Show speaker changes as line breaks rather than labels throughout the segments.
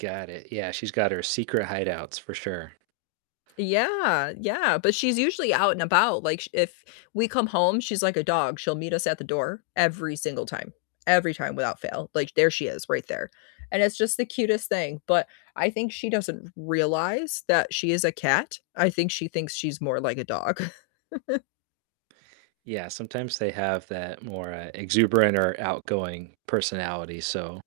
Got it. Yeah, she's got her secret hideouts for sure.
Yeah, yeah, but she's usually out and about. Like, sh if we come home, she's like a dog, she'll meet us at the door every single time, every time without fail. Like, there she is right there, and it's just the cutest thing, but I think she doesn't realize that she is a cat. I think she thinks she's more like a dog.
Yeah, sometimes they have that more, uh, exuberant or outgoing personality, so,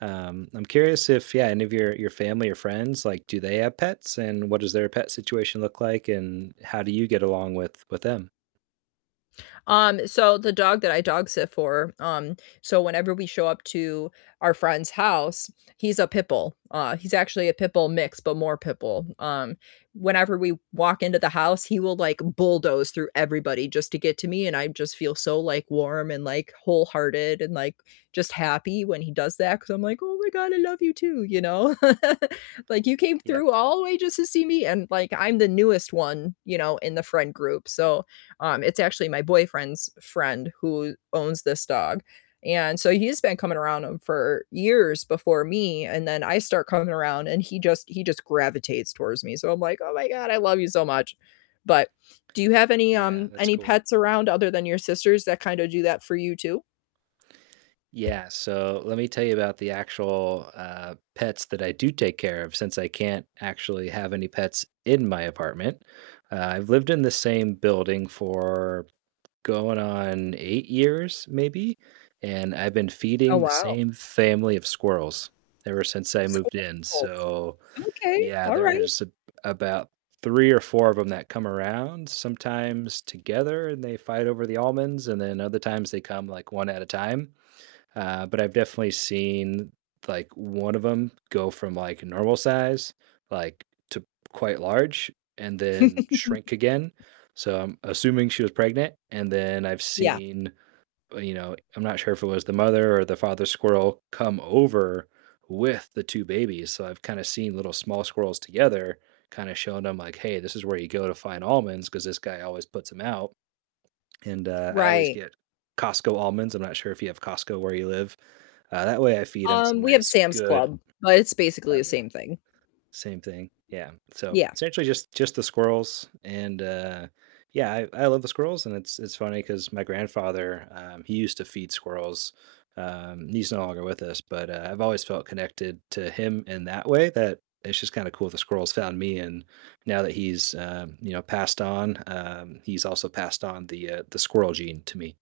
um, I'm curious if yeah, any of your your family or friends, like, do they have pets, and what does their pet situation look like, and how do you get along with with them?
Um, so the dog that I dog-sit for, um, so whenever we show up to our friend's house he's a pit bull, uh, he's actually a pit bull mix, but more pit bull, um, whenever we walk into the house, he will, like, bulldoze through everybody just to get to me, and I just feel so, like, warm and, like, wholehearted and, like, just happy when he does that 'cause I'm like, "Oh my god, I love you too," you know? Like, "You came
Yep.
through all the way just to see me?" And, like, I'm the newest one, you know, in the friend group, so, um, it's actually my boyfriend's friend who owns this dog, and so he's been coming around him for years before me, and then I start coming around and he just he just gravitates towards me. So I'm like, "Oh my god, I love you so much." But do you have any,
Yeah,
um
that's
any
cool.
pets around other than your sister's that kinda do that for you too?
Yeah, so let me tell you about the actual, uh, pets that I do take care of since I can't actually have any pets in my apartment. Uh, I've lived in the same building for going on 8 years maybe? And I've been
Oh,
feeding the
wow.
same family of squirrels ever since I moved in.
Squirrels.
So
Okay,
yeah,
alright.
there's a about 3 or 4 of 'em that come around, sometimes together and they fight over the almonds, and then other times they come, like, 1 at a time. Uh, but I've definitely seen, like, 1 of 'em go from, like, normal size, like, to quite large and then shrink again, so I'm assuming she was pregnant, and then I've
Yeah.
seen b you know, I'm not sure if it was the mother or the father squirrel come over with the 2 babies. So I've kinda seen little small squirrels together kind of showing them, like, "Hey, this is where you go to find almonds 'cause this guy always puts 'em out." And, uh, I always
Right.
get Costco almonds, I'm not sure if you have Costco where you live, uh, that way I feed 'em some
Um, we have
nice
Sam's
good
Club, but it's basically the
Okay,
same thing.
same thing. Yeah, so
Yeah.
essentially just just the squirrels, and, uh yeah, I I love the squirrels, and it's it's funny 'cause my grandfather, um, he used to feed squirrels, um, he's no longer with us, but, uh, I've always felt connected to him in that way that it's just kinda cool the squirrels found me, and now that he's, um, you know, passed on, um, he's also passed on the, uh the squirrel gene to me.